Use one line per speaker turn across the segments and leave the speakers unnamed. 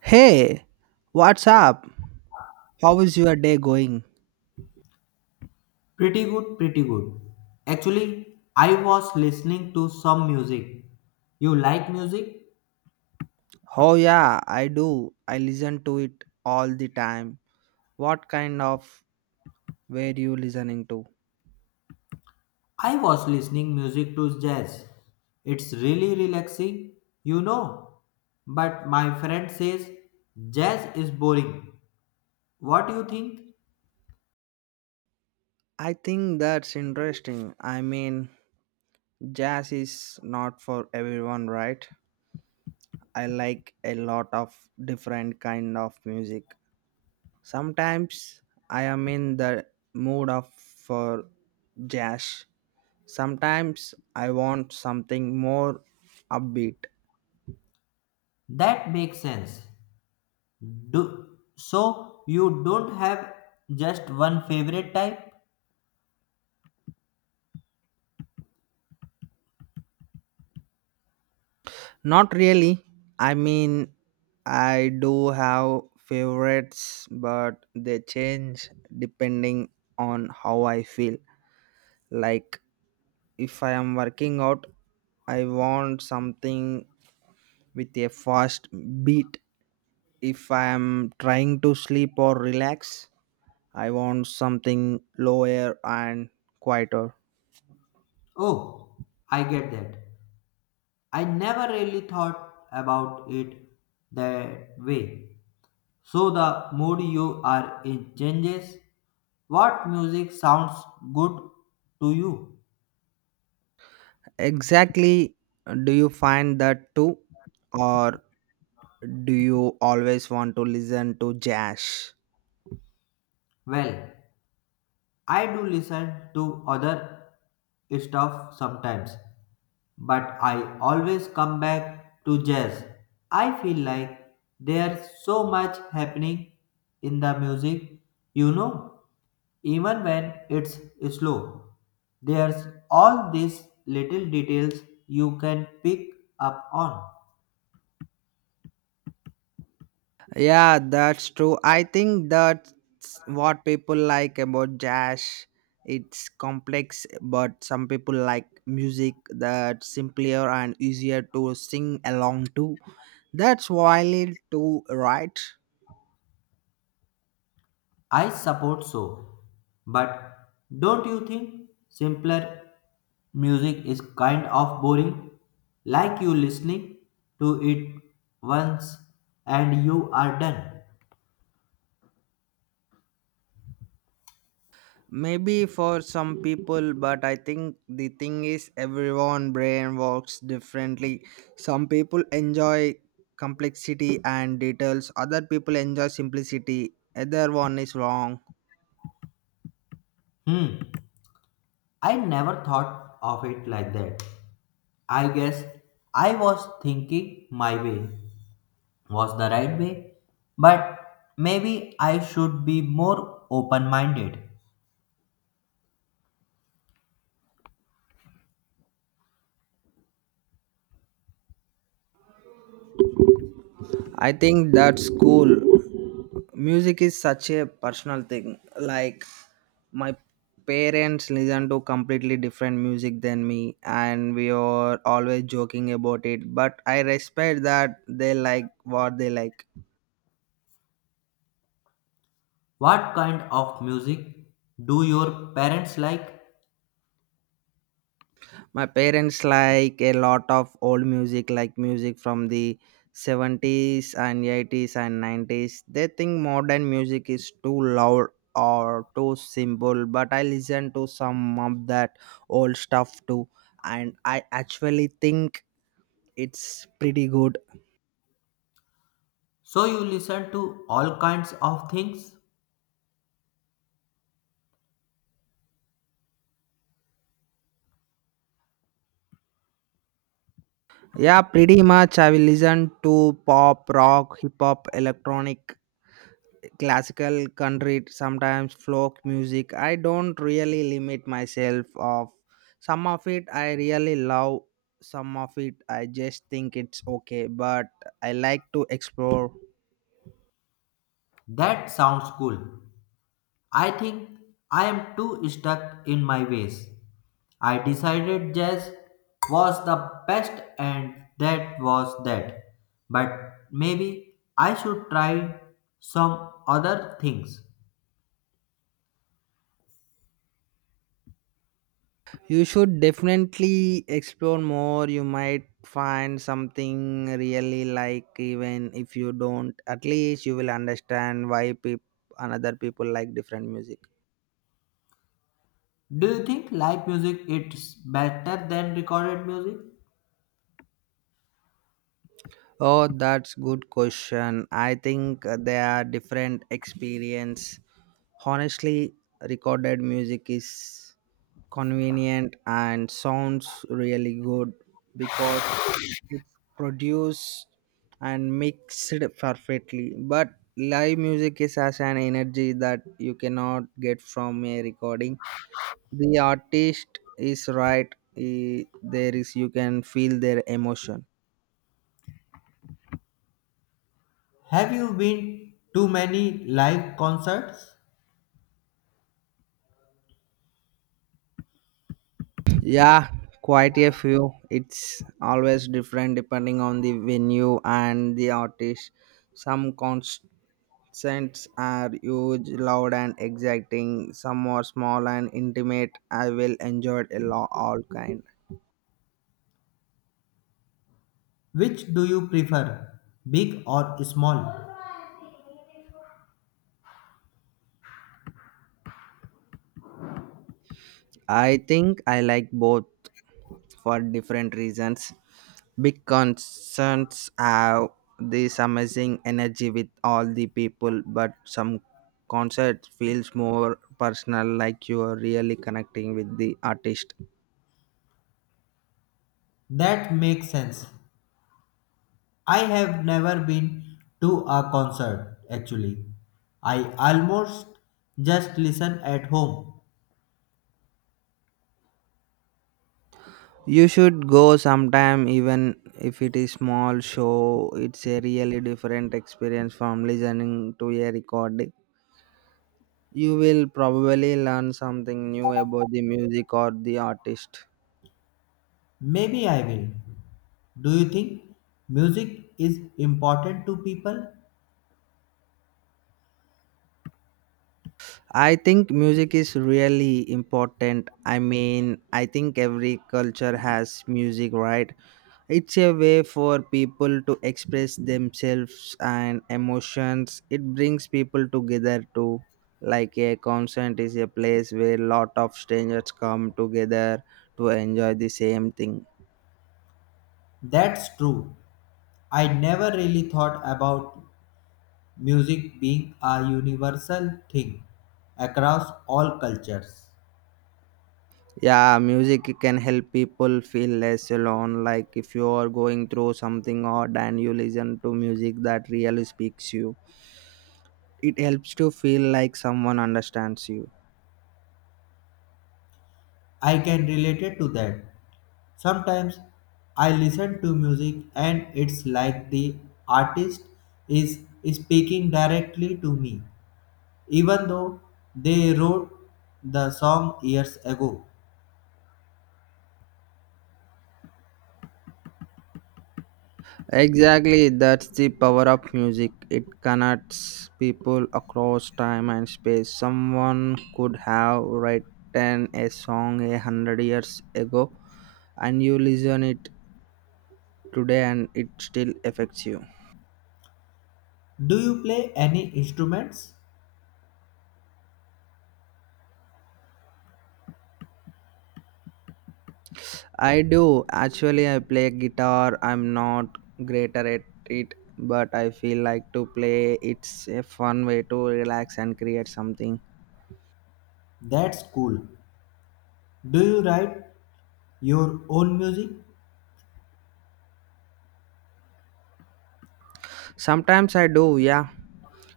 Hey, what's up? How is your day going?
Pretty good, pretty good. Actually, I was listening to some music. You like music?
Oh, yeah, I do. I listen to it all the time. What kind of were you listening to?
I was listening music to jazz. It's really relaxing, you know. But my friend says jazz is boring. What do you think?
I think that's interesting. I mean, jazz is not for everyone, right? I like a lot of different kind of music. Sometimes I am in the mood of for jazz. Sometimes I want something more upbeat.
That makes sense. Do so you don't have just one favorite type?
Not really. I mean, I do have favorites, but they change depending on how I feel. Like, if I am working out, I want something with a fast beat. If I am trying to sleep or relax, I want something lower and quieter.
Oh, I get that. I never really thought about it that way. So the mood you are in changes. What music sounds good to you?
Exactly, do you find that too? Or do you always want to listen to jazz?
Well, I do listen to other stuff sometimes, but I always come back to jazz. I feel like there's so much happening in the music, you know, even when it's slow. There's all these little details you can pick up on.
Yeah, that's true. I think that's what people like about jazz. It's complex, but some people like music that's simpler and easier to sing along to. That's wild too, right?
I support so, but don't you think simpler music is kind of boring? Like you listening to it once and you are done.
Maybe for some people, but I think the thing is everyone brain works differently. Some people enjoy complexity and details, other people enjoy simplicity. Either one is wrong.
Hmm, I never thought of it like that. I guess I was thinking my way was the right way, but maybe I should be more open minded.
I think that's cool. Music is such a personal thing. Like my parents listen to completely different music than me and we are always joking about it, but I respect that they like what they like.
What kind of music do your parents like?
My parents like a lot of old music, like music from the 70s and 80s and 90s. They think modern music is too loud or too simple, but I listen to some of that old stuff too, and I actually think it's pretty good.
So you listen to all kinds of things?
Yeah, pretty much. I will listen to pop, rock, hip hop, electronic, classical, country, sometimes folk music. I don't really limit myself of some of it. I really love some of it. I just think it's okay, but I like to explore.
That sounds cool. I think I am too stuck in my ways. I decided jazz was the best and that was that. But maybe I should try some other things.
You should definitely explore more. You might find something really like, even if you don't, at least you will understand why people another people like different music.
Do you think live music is better than recorded music?
Oh, that's good question. I think they are different experience. Honestly, recorded music is convenient and sounds really good because it's produced and mixed perfectly. But live music is as an energy that you cannot get from a recording. The artist is right. There is you can feel their emotion.
Have you been to many live concerts?
Yeah, quite a few. It's always different depending on the venue and the artist. Some cons Scents are huge, loud, and exciting. Some are small and intimate. I will enjoy all kind.
Which do you prefer, big or small?
I think I like both for different reasons. Big concerts have this amazing energy with all the people, but some concert feels more personal, like you are really connecting with the artist.
That makes sense. I have never been to a concert actually. I almost just listen at home.
You should go sometime, even if it is small show. It's a really different experience from listening to a recording. You will probably learn something new about the music or the artist.
Maybe I will. Do you think music is important to people?
I think music is really important. I mean, I think every culture has music, right? It's a way for people to express themselves and emotions. It brings people together too. Like a concert is a place where lot of strangers come together to enjoy the same thing.
That's true. I never really thought about music being a universal thing across all cultures.
Yeah, music can help people feel less alone. Like if you are going through something odd and you listen to music that really speaks you, it helps to feel like someone understands you.
I can relate it to that. Sometimes I listen to music and it's like the artist is speaking directly to me, even though they wrote the song years ago.
Exactly, that's the power of music. It connects people across time and space. Someone could have written a song 100 years ago, and you listen it today, and it still affects you.
Do you play any instruments?
I do actually. I play guitar. I'm not greater at it, but I feel like to play. It's a fun way to relax and create something.
That's cool. Do you write your own music?
Sometimes I do, yeah.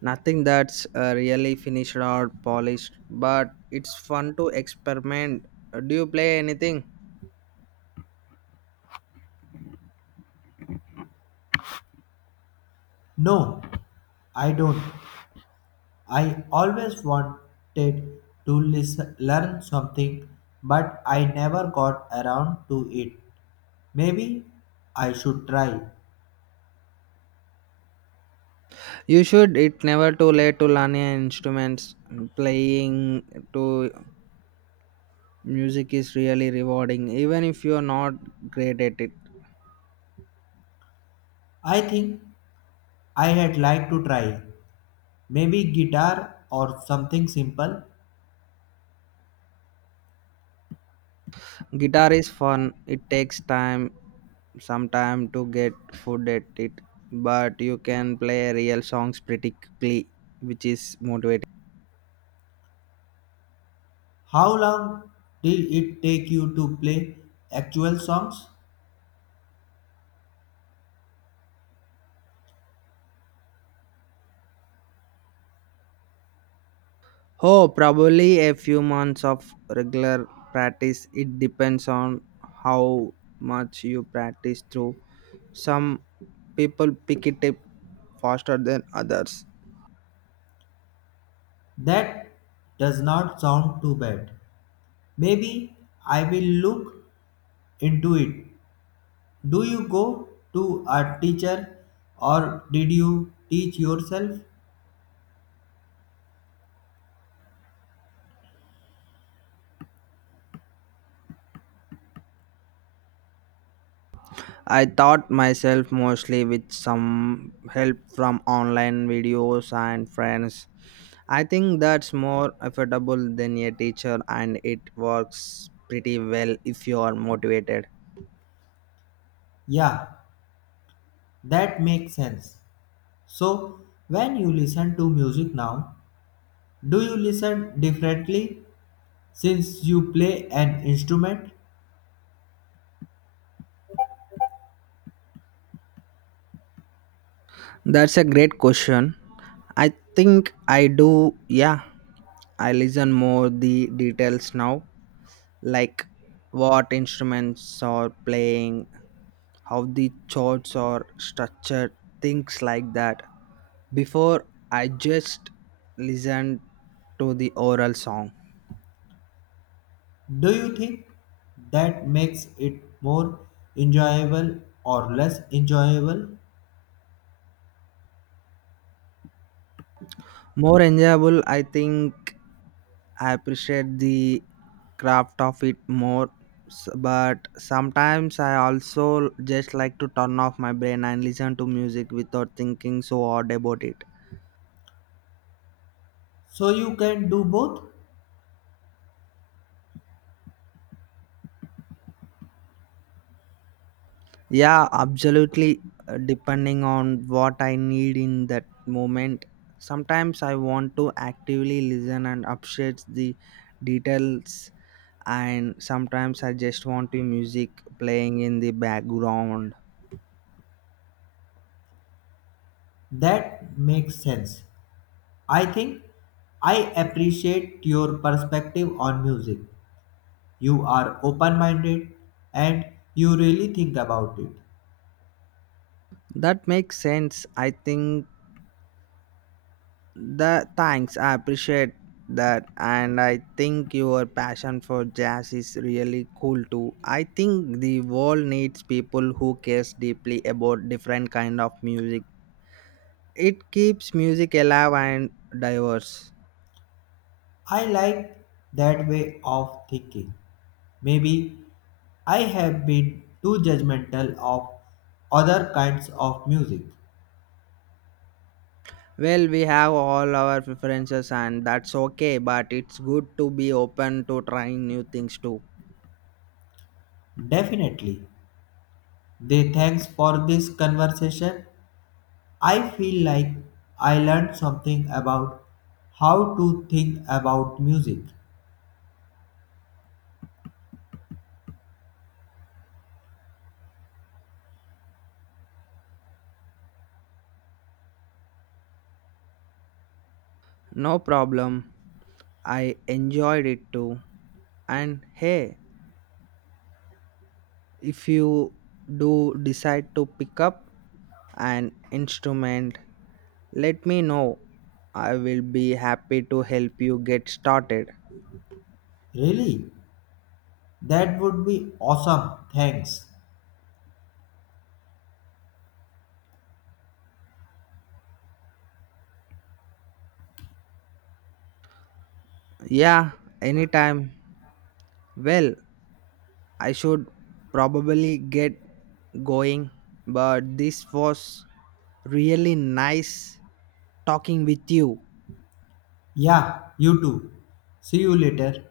Nothing that's really finished or polished, but it's fun to experiment. Do you play anything?
No, I don't. I always wanted to listen, learn something, but I never got around to it. Maybe I should try.
You should. It's never too late to learn an instruments. Playing to music is really rewarding, even if you're not great at it.
I think I had like to try. Maybe guitar or something simple.
Guitar is fun. It takes time, some time to get good at it, but you can play real songs pretty quickly, which is motivating.
How long did it take you to play actual songs?
Oh, probably a few months of regular practice. It depends on how much you practice through. Some people pick it up faster than others.
That does not sound too bad. Maybe I will look into it. Do you go to a teacher or did you teach yourself?
I taught myself mostly with some help from online videos and friends. I think that's more affordable than a teacher and it works pretty well if you are motivated.
Yeah, that makes sense. So, when you listen to music now, do you listen differently since you play an instrument?
That's a great question. I think I do, yeah. I listen more the details now, like what instruments are playing, how the chords are structured, things like that. Before I just listened to the oral song.
Do you think that makes it more enjoyable or less enjoyable?
More enjoyable, I think I appreciate the craft of it more, but sometimes I also just like to turn off my brain and listen to music without thinking so hard about it.
So you can do both?
Yeah, absolutely. Depending on what I need in that moment, sometimes I want to actively listen and appreciate the details, and sometimes I just want the music playing in the background.
That makes sense. I think I appreciate your perspective on music. You are open minded and you really think about it.
That makes sense. I think the thanks, I appreciate that, and I think your passion for jazz is really cool too. I think the world needs people who cares deeply about different kind of music. It keeps music alive and diverse.
I like that way of thinking. Maybe I have been too judgmental of other kinds of music.
Well, we have all our preferences, and that's okay. But it's good to be open to trying new things too.
Definitely. They thanks for this conversation. I feel like I learned something about how to think about music.
No problem. I enjoyed it too. And hey, if you do decide to pick up an instrument, let me know. I will be happy to help you get started.
Really? That would be awesome. Thanks.
Yeah, anytime. Well, I should probably get going, but this was really nice talking with you.
Yeah, you too. See you later.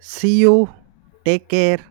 See you. Take care.